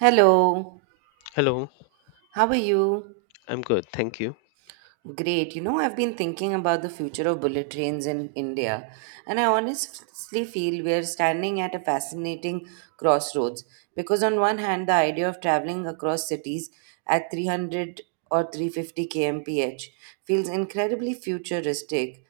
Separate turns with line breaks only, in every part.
Hello,
Hello,
how are you?
I'm good, thank you.
Great. You know, I've been thinking about the future of bullet trains in India, and I honestly feel we're standing at a fascinating crossroads because, on one hand, the idea of traveling across cities at 300 or 350 kmph feels incredibly futuristic,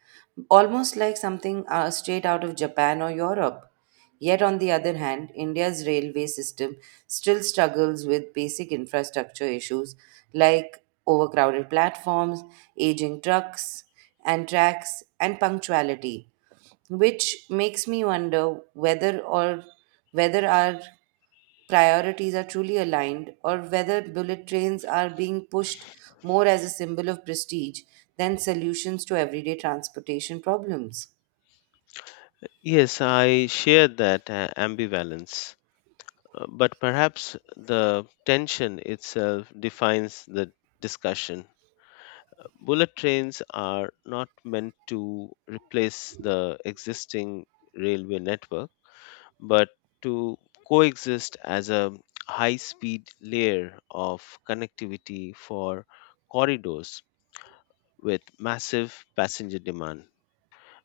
almost like something straight out of Japan or Europe. Yet, on the other hand, India's railway system still struggles with basic infrastructure issues like overcrowded platforms, aging trucks and tracks, and punctuality, which makes me wonder whether our priorities are truly aligned or whether bullet trains are being pushed more as a symbol of prestige than solutions to everyday transportation problems.
Yes, I share that ambivalence, but perhaps the tension itself defines the discussion. Bullet trains are not meant to replace the existing railway network, but to coexist as a high speed layer of connectivity for corridors with massive passenger demand,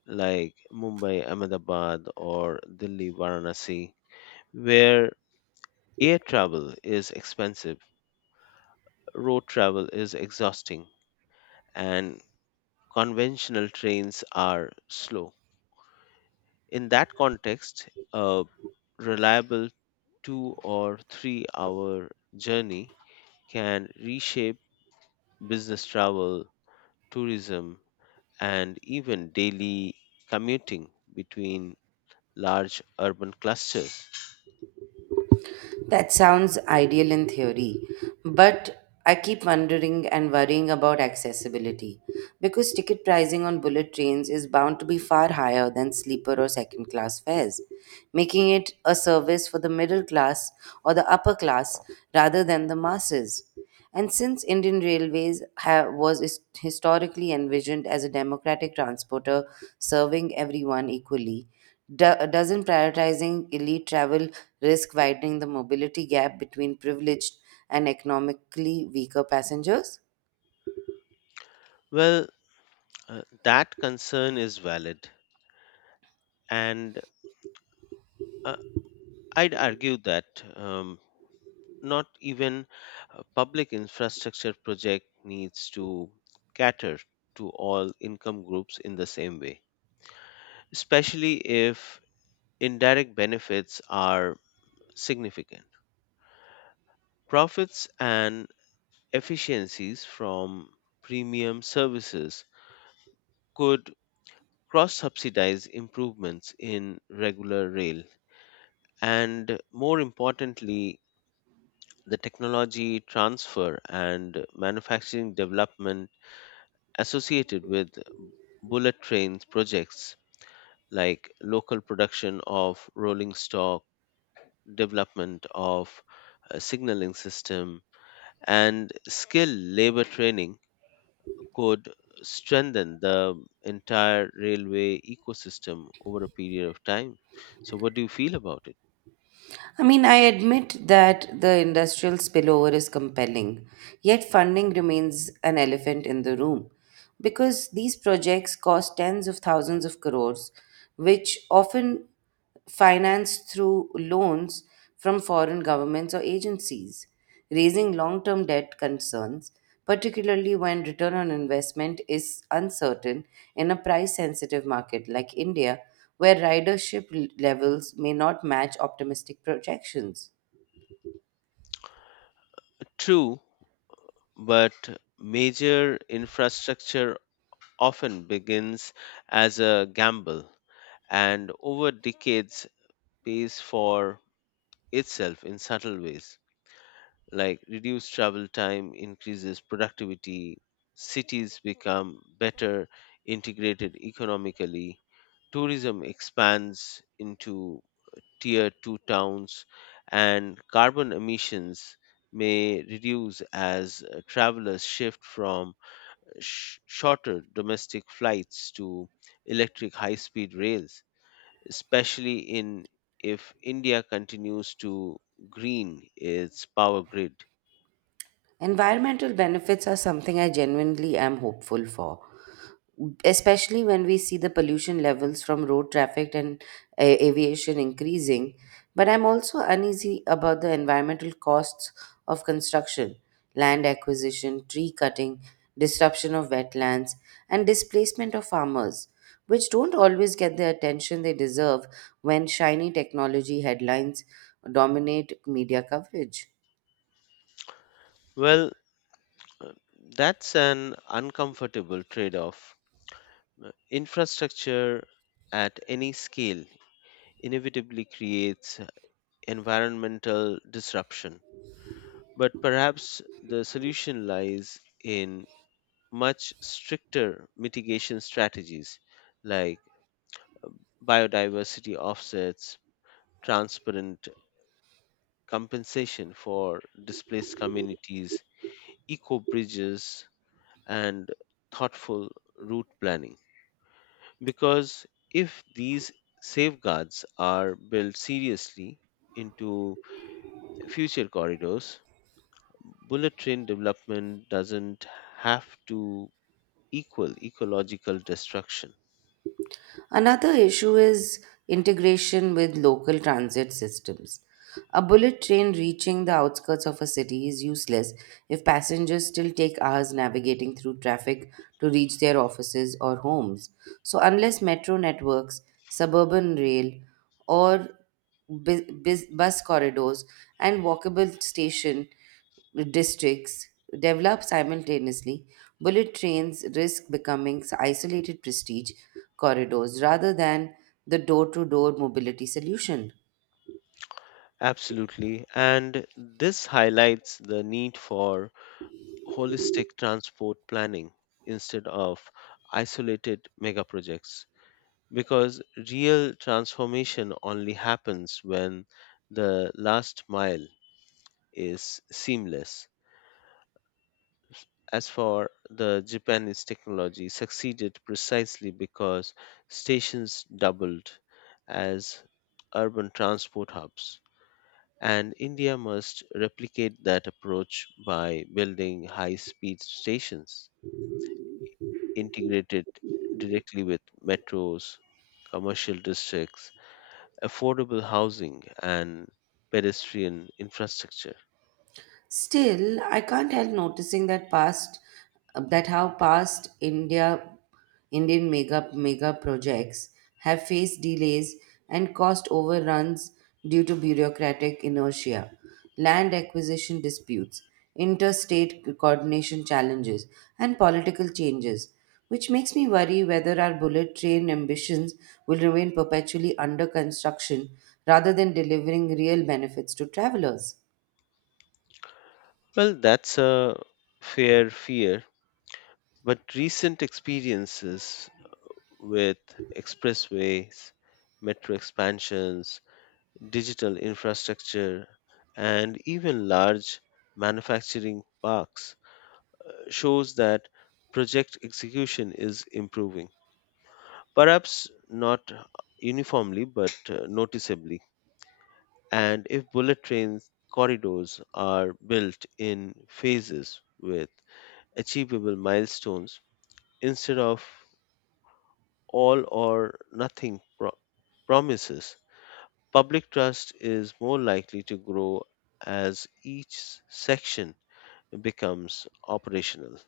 like Mumbai Ahmedabad or Delhi Varanasi, where air travel is expensive, road travel is exhausting, and conventional trains are slow. In that context, a reliable 2 or 3 hour journey can reshape business travel, tourism, and even daily commuting between large urban clusters.
That sounds ideal in theory, but I keep wondering and worrying about accessibility because ticket pricing on bullet trains is bound to be far higher than sleeper or second class fares, making it a service for the middle class or the upper class rather than the masses. And since Indian Railways historically envisioned as a democratic transporter serving everyone equally, doesn't prioritizing elite travel risk widening the mobility gap between privileged and economically weaker passengers?
Well, that concern is valid, and uh, I'd argue that um, not even a public infrastructure project needs to cater to all income groups in the same way, especially if indirect benefits are significant. Profits and efficiencies from premium services could cross subsidize improvements in regular rail and, more importantly, the technology transfer and manufacturing development associated with bullet trains projects like local production of rolling stock, development of a signaling system, and skill labor training could strengthen the entire railway ecosystem over a period of time. So, what do you feel about it?
I mean, I admit that the industrial spillover is compelling, yet funding remains an elephant in the room because these projects cost tens of thousands of crores, which often financed through loans from foreign governments or agencies raising long term debt concerns, particularly when return on investment is uncertain in a price sensitive market like India, where ridership levels may not match optimistic projections.
True, but major infrastructure often begins as a gamble and over decades pays for itself in subtle ways like reduced travel time increases productivity, cities become better integrated economically, tourism expands into tier 2 towns, and carbon emissions may reduce as travelers shift from shorter domestic flights to electric high speed rails, especially in if India continues to green its power grid.
Environmental benefits are something I genuinely am hopeful for, especially when we see the pollution levels from road traffic and aviation increasing. But I'm also uneasy about the environmental costs of construction, land acquisition, tree cutting, disruption of wetlands, and displacement of farmers, which don't always get the attention they deserve when shiny technology headlines dominate media coverage.
Well, uh, that's an uncomfortable trade off. Infrastructure at any scale inevitably creates environmental disruption, but perhaps the solution lies in much stricter mitigation strategies like biodiversity offsets, transparent compensation for displaced communities, eco bridges, and thoughtful route planning. Because if these safeguards are built seriously into future corridors, bullet train development doesn't have to equal ecological destruction.
Another issue is integration with local transit systems. A bullet train reaching the outskirts of a city is useless if passengers still take hours navigating through traffic to reach their offices or homes. So, unless metro networks, suburban rail, or bus corridors and walkable station districts develop simultaneously, bullet trains risk becoming isolated prestige corridors rather than the door to door mobility solution.
Absolutely. And this highlights the need for holistic transport planning instead of isolated mega projects, because real transformation only happens when the last mile is seamless. As for the Japanese technology, succeeded precisely because stations doubled as urban transport hubs. And India must replicate that approach by building high speed stations, integrated directly with metros, commercial districts, affordable housing, and pedestrian infrastructure.
Still, I can't help noticing that past that how past India Indian mega projects have faced delays and cost overruns due to bureaucratic inertia, land acquisition disputes, interstate coordination challenges, and political changes, which makes me worry whether our bullet train ambitions will remain perpetually under construction rather than delivering real benefits to travelers.
Well, that's a fair fear, but recent experiences with expressways, metro expansions, digital infrastructure, and even large manufacturing parks shows that project execution is improving. Perhaps not uniformly, but noticeably. And if bullet train corridors are built in phases with achievable milestones instead of all or nothing promises, public trust is more likely to grow as each section becomes operational.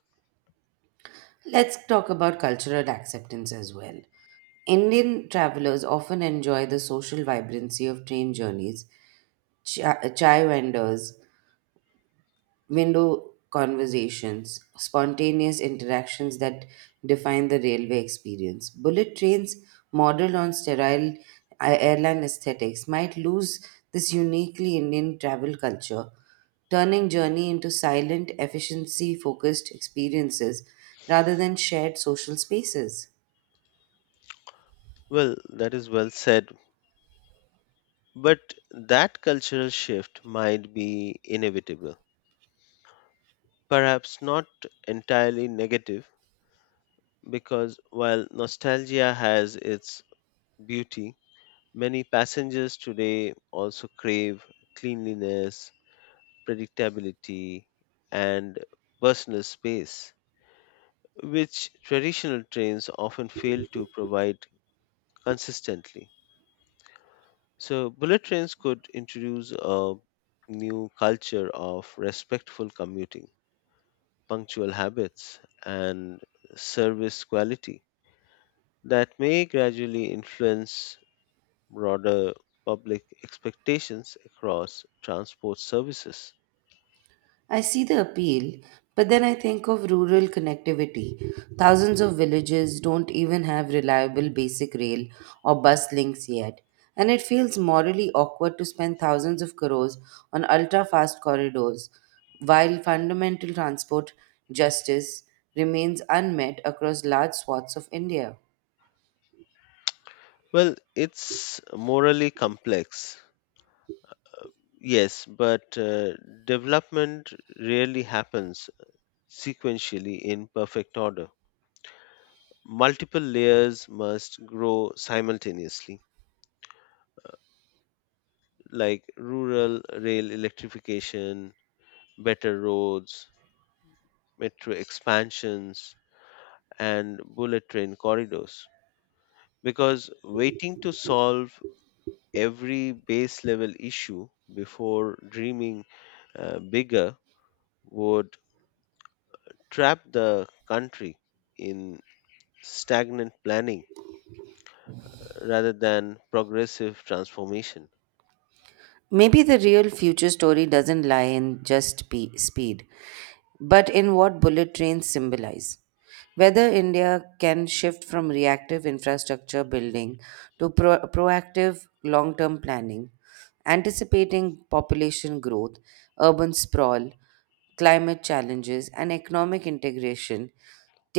Let's talk about cultural acceptance as well. Indian travelers often enjoy the social vibrancy of train journeys, chai vendors, window conversations, spontaneous interactions that define the railway experience. Bullet trains, modeled on sterile airline aesthetics, might lose this uniquely Indian travel culture, turning journey into silent, efficiency focused experiences rather than shared social spaces.
Well, that is well said, but that cultural shift might be inevitable, perhaps not entirely negative, because while nostalgia has its beauty, many passengers today also crave cleanliness, predictability, and personal space, which traditional trains often fail to provide consistently. So, bullet trains could introduce a new culture of respectful commuting, punctual habits, and service quality that may gradually influence broader public expectations across transport services?
I see the appeal, but then I think of rural connectivity. Thousands of villages don't even have reliable basic rail or bus links yet, and it feels morally awkward to spend thousands of crores on ultra fast corridors while fundamental transport justice remains unmet across large swaths of India.
Well, it's morally complex, yes, but development rarely happens sequentially in perfect order. Multiple layers must grow simultaneously, like rural rail electrification, better roads, metro expansions, and bullet train corridors, because waiting to solve every base level issue before dreaming bigger would trap the country in stagnant planning rather than progressive transformation.
Maybe the real future story doesn't lie in just speed, but in what bullet trains symbolize. Whether India can shift from reactive infrastructure building to proactive long term planning, anticipating population growth, urban sprawl, climate challenges, and economic integration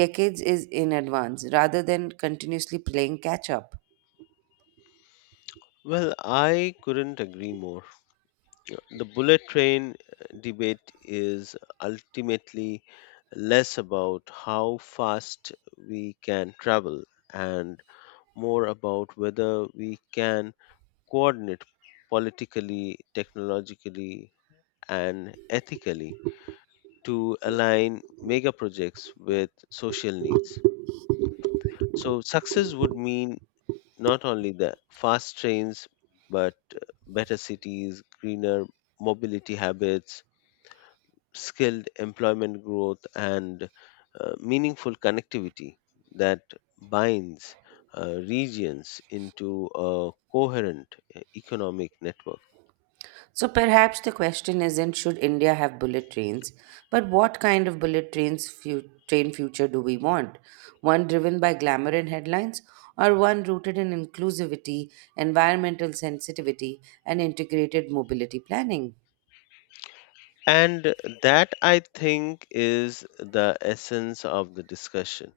decades is in advance rather than continuously playing catch up.
Well, I couldn't agree more. The bullet train debate is ultimately less about how fast we can travel and more about whether we can coordinate politically, technologically, and ethically to align mega projects with social needs. So, success would mean not only the fast trains, but better cities, greener mobility habits, skilled employment growth, and meaningful connectivity that binds regions into a coherent economic network.
So perhaps the question isn't should India have bullet trains, but what kind of bullet train future do we want? One driven by glamour and headlines, or one rooted in inclusivity, environmental sensitivity, and integrated mobility planning?
And that, I think, is the essence of the discussion.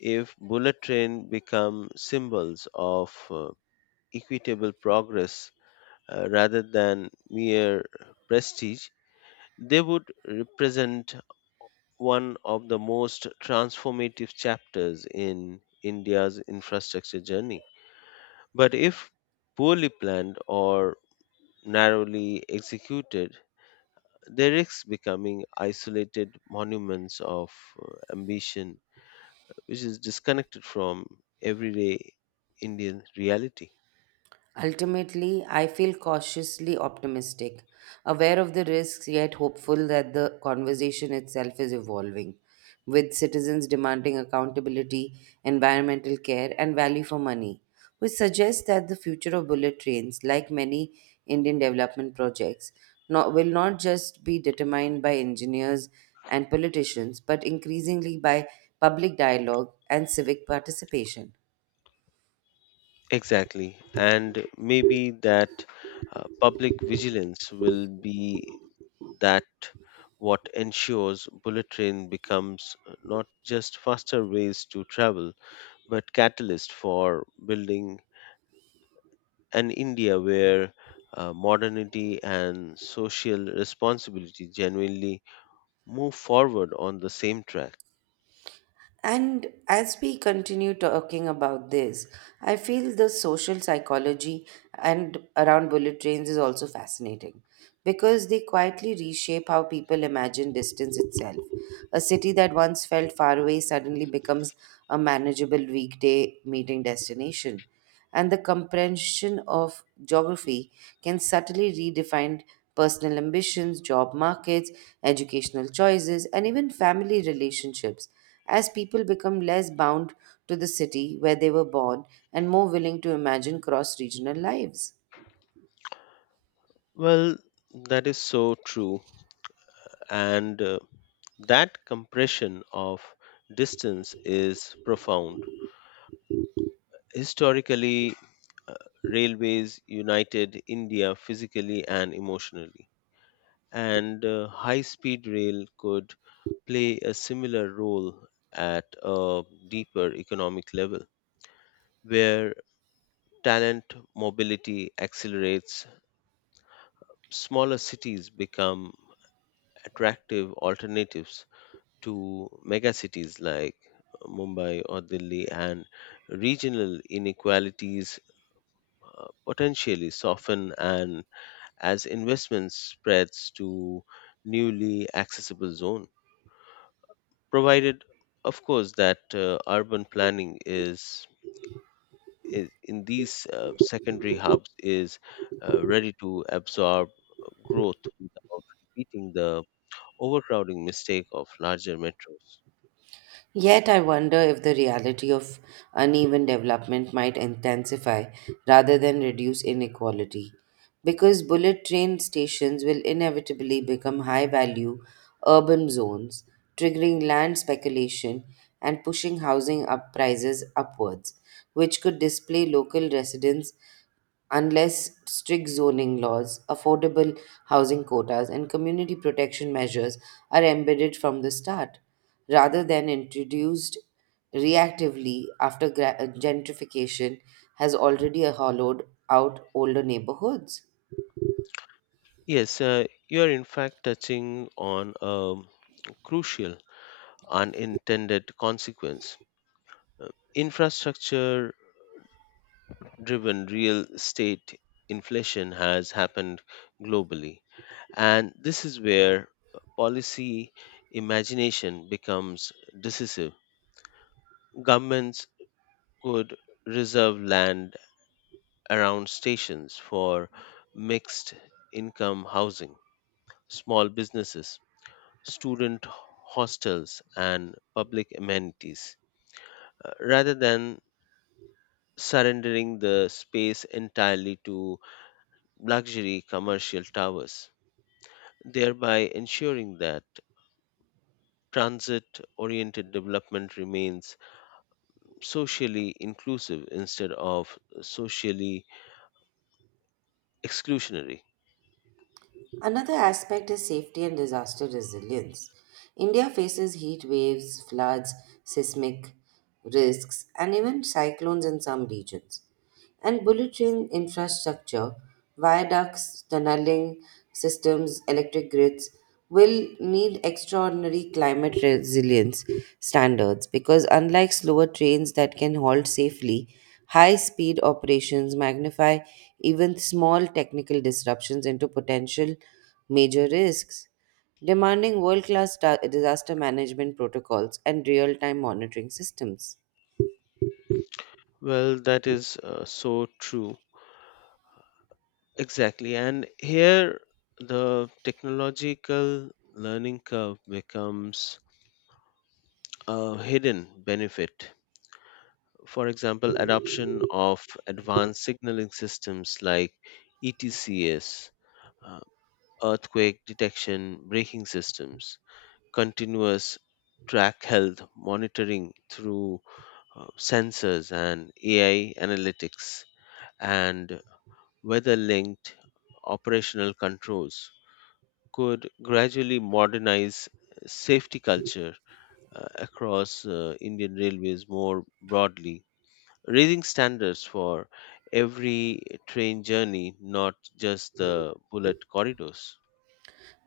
If bullet train become symbols of equitable progress, rather than mere prestige, they would represent one of the most transformative chapters in India's infrastructure journey. But if poorly planned or narrowly executed, they risk becoming isolated monuments of ambition, which is disconnected from everyday Indian reality.
Ultimately, I feel cautiously optimistic, aware of the risks, yet hopeful that the conversation itself is evolving, with citizens demanding accountability, environmental care, and value for money, which suggests that the future of bullet trains, like many Indian development projects, not, will not just be determined by engineers and politicians, but increasingly by public dialogue and civic participation.
Exactly. And maybe that public vigilance will be that what ensures bullet train becomes not just faster ways to travel, but catalyst for building an India where modernity and social responsibility genuinely move forward on the same track.
And as we continue talking about this, I feel the social psychology and around bullet trains is also fascinating because they quietly reshape how people imagine distance itself. A city that once felt far away suddenly becomes a manageable weekday meeting destination, and the comprehension of geography can subtly redefine personal ambitions, job markets, educational choices, and even family relationships as people become less bound to the city where they were born and more willing to imagine cross regional lives.
Well, that is so true. And that compression of distance is profound. Historically, uh, railways united India physically and emotionally. And high speed rail could play a similar role at a deeper economic level, where talent mobility accelerates, smaller cities become attractive alternatives to megacities like Mumbai or Delhi, and regional inequalities potentially soften, and as investment spreads to newly accessible zone, provided of course that urban planning is in these secondary hubs is ready to absorb growth without repeating the overcrowding mistake of larger metros.
Yet, I wonder if the reality of uneven development might intensify rather than reduce inequality, because bullet train stations will inevitably become high value urban zones, triggering land speculation and pushing housing up prices upwards, which could display local residents unless strict zoning laws, affordable housing quotas, and community protection measures are embedded from the start, rather than introduced reactively after gentrification has already hollowed out older neighborhoods.
Yes, you are in fact touching on a crucial unintended consequence. Infrastructure driven real estate inflation has happened globally, and this is where policy imagination becomes decisive. Governments could reserve land around stations for mixed income housing, small businesses, student hostels, and public amenities, rather than surrendering the space entirely to luxury commercial towers, thereby ensuring that transit oriented development remains socially inclusive instead of socially exclusionary.
Another aspect is safety and disaster resilience. India faces heat waves, floods, seismic risks, and even cyclones in some regions. And bullet train infrastructure, viaducts, tunneling systems, electric grids will need extraordinary climate resilience standards because, unlike slower trains that can halt safely, high speed operations magnify even small technical disruptions into potential major risks, demanding world class disaster management protocols and real time monitoring systems.
Well, that is so true. Exactly. And here the technological learning curve becomes a hidden benefit. For example, adoption of advanced signaling systems like ETCS, uh, earthquake detection braking systems, continuous track health monitoring through sensors and AI analytics, and weather linked operational controls could gradually modernize safety culture across Indian railways more broadly, raising standards for every train journey, not just the bullet corridors.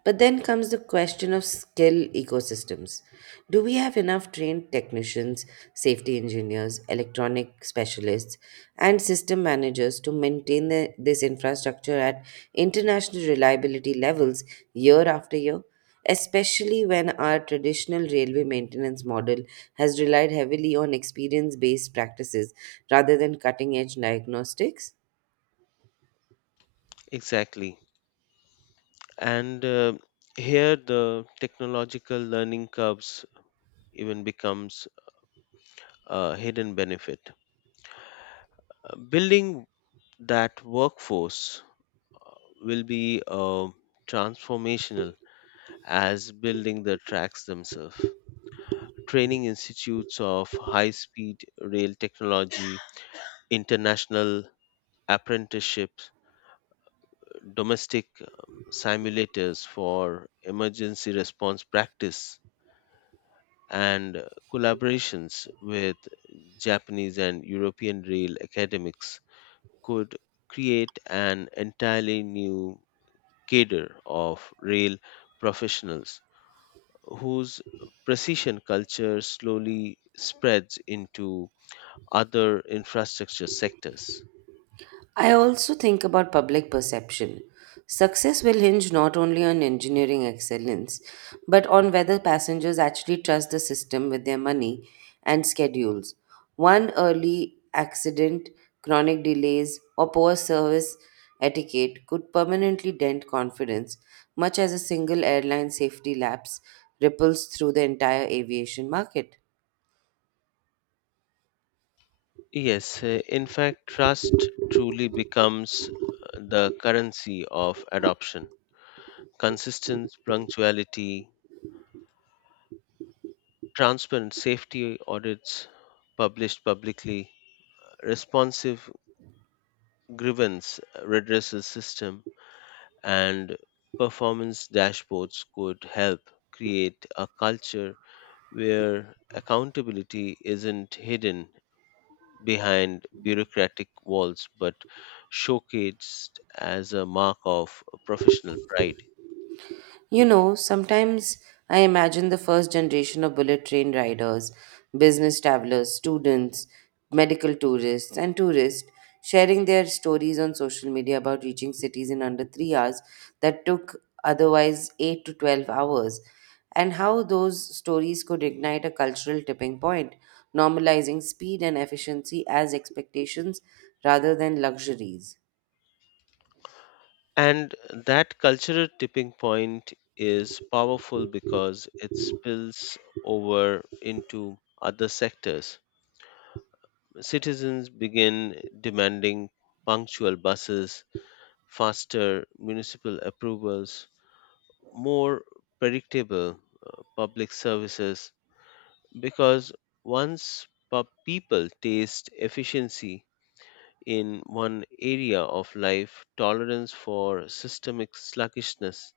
But then comes the question of skill ecosystems. Do we have enough trained technicians, safety engineers, electronic specialists, and system managers to maintain this infrastructure at international reliability levels year after year? Especially when our traditional railway maintenance model has relied heavily on experience based practices rather than cutting edge diagnostics?
Exactly. And here the technological learning curves even becomes a hidden benefit. Building that workforce will be transformational as building the tracks themselves. Training institutes of high speed rail technology, international apprenticeships, domestic simulators for emergency response practice, and collaborations with Japanese and European rail academics could create an entirely new cadre of rail professionals whose precision culture slowly spreads into other infrastructure sectors.
I also think about public perception. Success will hinge not only on engineering excellence, but on whether passengers actually trust the system with their money and schedules. One early accident, chronic delays, or poor service etiquette could permanently dent confidence, much as a single airline safety lapse ripples through the entire aviation market.
Yes, in fact, trust truly becomes the currency of adoption. Consistent punctuality, transparent safety audits published publicly, responsive grievance redressal system, and performance dashboards could help create a culture where accountability isn't hidden behind bureaucratic walls but showcased as a mark of professional pride.
You know, sometimes I imagine the first generation of bullet train riders, business travelers, students, medical tourists, and tourists sharing their stories on social media about reaching cities in under 3 hours that took otherwise eight to 12 hours, and how those stories could ignite a cultural tipping point, normalizing speed and efficiency as expectations rather than luxuries.
And that cultural tipping point is powerful because it spills over into other sectors. Citizens begin demanding punctual buses, faster municipal approvals, more predictable public services, because once people taste efficiency in one area of life, tolerance for systemic sluggishness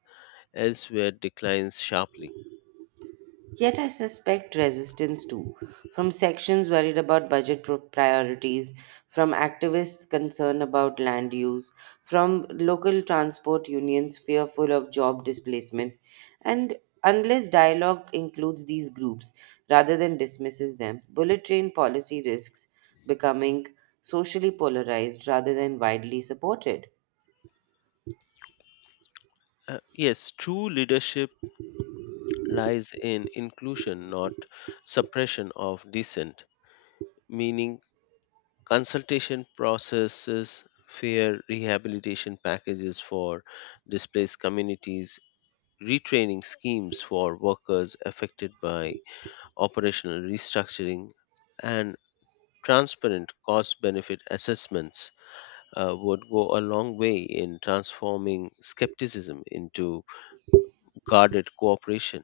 elsewhere declines sharply.
Yet I suspect resistance too, from sections worried about priorities, from activists concerned about land use, from local transport unions fearful of job displacement. And unless dialogue includes these groups rather than dismisses them, bullet train policy risks becoming socially polarized rather than widely supported.
Yes, true leadership lies in inclusion, not suppression of dissent, meaning consultation processes, fair rehabilitation packages for displaced communities, retraining schemes for workers affected by operational restructuring, and transparent cost benefit assessments would go a long way in transforming skepticism into guarded cooperation.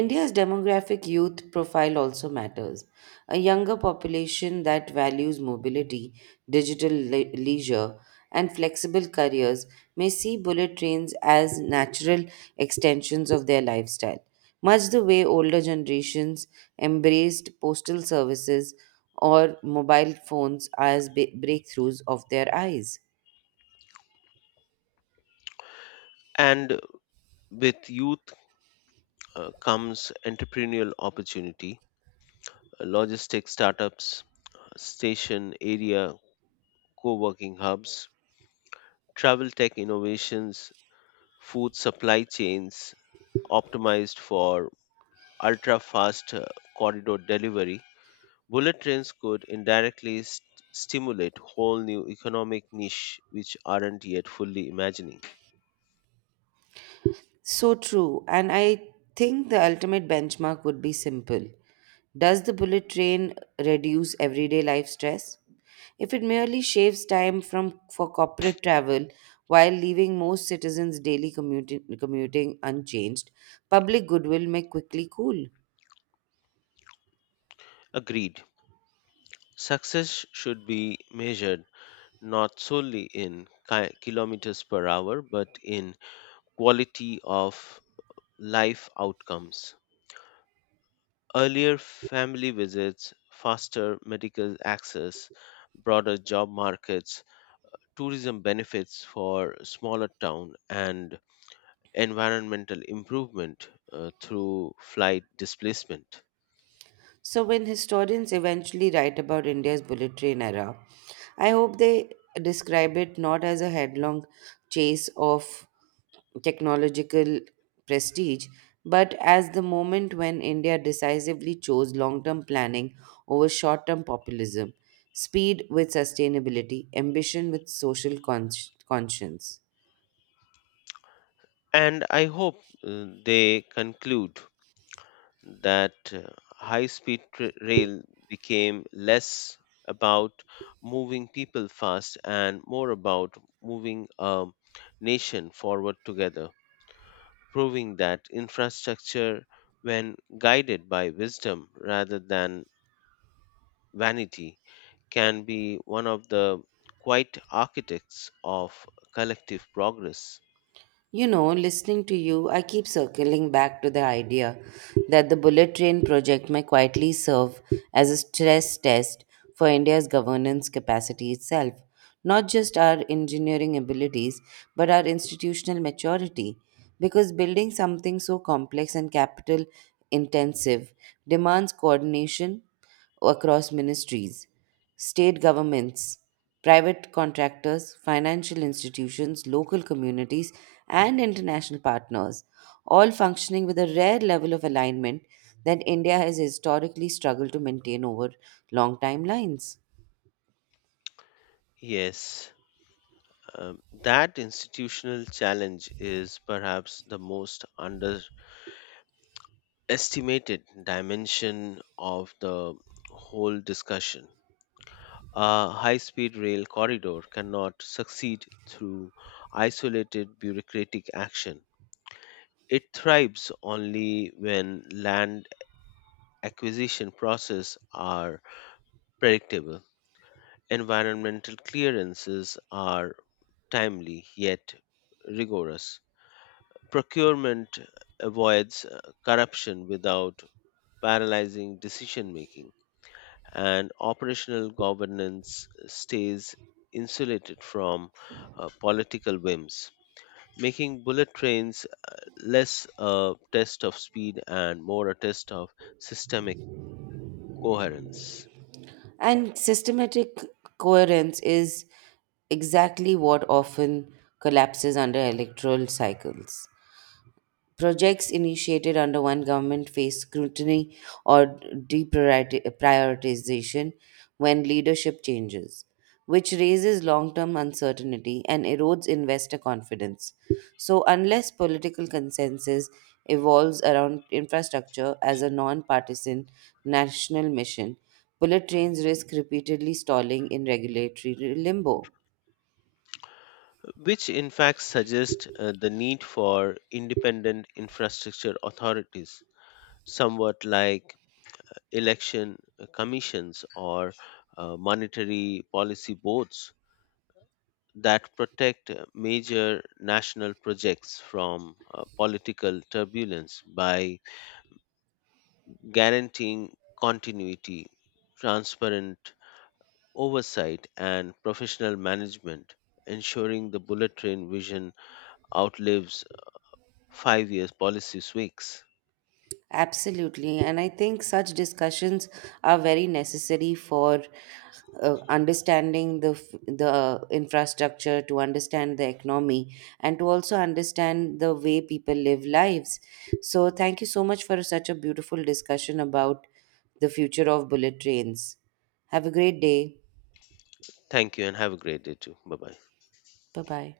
India's demographic youth profile also matters. A younger population that values mobility, leisure, and flexible careers may see bullet trains as natural extensions of their lifestyle, much the way older generations embraced postal services or mobile phones as breakthroughs of their eyes.
And with youth comes entrepreneurial opportunity, logistics startups, station area co-working hubs, travel tech innovations, food supply chains optimized for ultra fast corridor delivery. Bullet trains could indirectly stimulate whole new economic niche which aren't yet fully imagining.
So true. And I think the ultimate benchmark would be simple. Does the bullet train reduce everyday life stress? If it merely shaves time from for corporate travel while leaving most citizens' daily commuting unchanged, public goodwill may quickly cool.
Agreed. Success should be measured not solely in kilometers per hour but in quality of life outcomes. Earlier family visits, faster medical access, broader job markets, tourism benefits for smaller town, and environmental improvement through flight displacement.
So, when historians eventually write about India's bullet train era, I hope they describe it not as a headlong chase of technological prestige, but as the moment when India decisively chose long term planning over short term populism, speed with sustainability, ambition with social conscience.
And I hope they conclude that high speed rail became less about moving people fast and more about moving a nation forward together, proving that infrastructure, when guided by wisdom rather than vanity, can be one of the quiet architects of collective progress.
You know, listening to you, I keep circling back to the idea that the bullet train project may quietly serve as a stress test for India's governance capacity itself, not just our engineering abilities, but our institutional maturity. Because building something so complex and capital intensive demands coordination across ministries, state governments, private contractors, financial institutions, local communities, and international partners, all functioning with a rare level of alignment that India has historically struggled to maintain over long timelines.
Yes, that institutional challenge is perhaps the most underestimated dimension of the whole discussion. A high speed rail corridor cannot succeed through isolated bureaucratic action. It thrives only when land acquisition processes are predictable. Environmental clearances are timely yet rigorous. Procurement avoids corruption without paralyzing decision making, and operational governance stays insulated from political whims, making bullet trains less a test of speed and more a test of systemic coherence.
And systematic coherence is exactly what often collapses under electoral cycles. Projects initiated under one government face scrutiny or deprioritization when leadership changes, which raises long term uncertainty and erodes investor confidence. So, unless political consensus evolves around infrastructure as a non partisan national mission, bullet trains risk repeatedly stalling in regulatory limbo.
Which in fact suggests the need for independent infrastructure authorities, somewhat like election commissions or monetary policy boards that protect major national projects from political turbulence by guaranteeing continuity, transparent oversight, and professional management, ensuring the bullet train vision outlives 5 years policy tweaks.
Absolutely. And I think such discussions are very necessary for understanding the the infrastructure, to understand the economy, and to also understand the way people live lives. So thank you so much for such a beautiful discussion about the future of bullet trains. Have a great day.
Thank you and have a great day too. Bye bye.
Bye bye.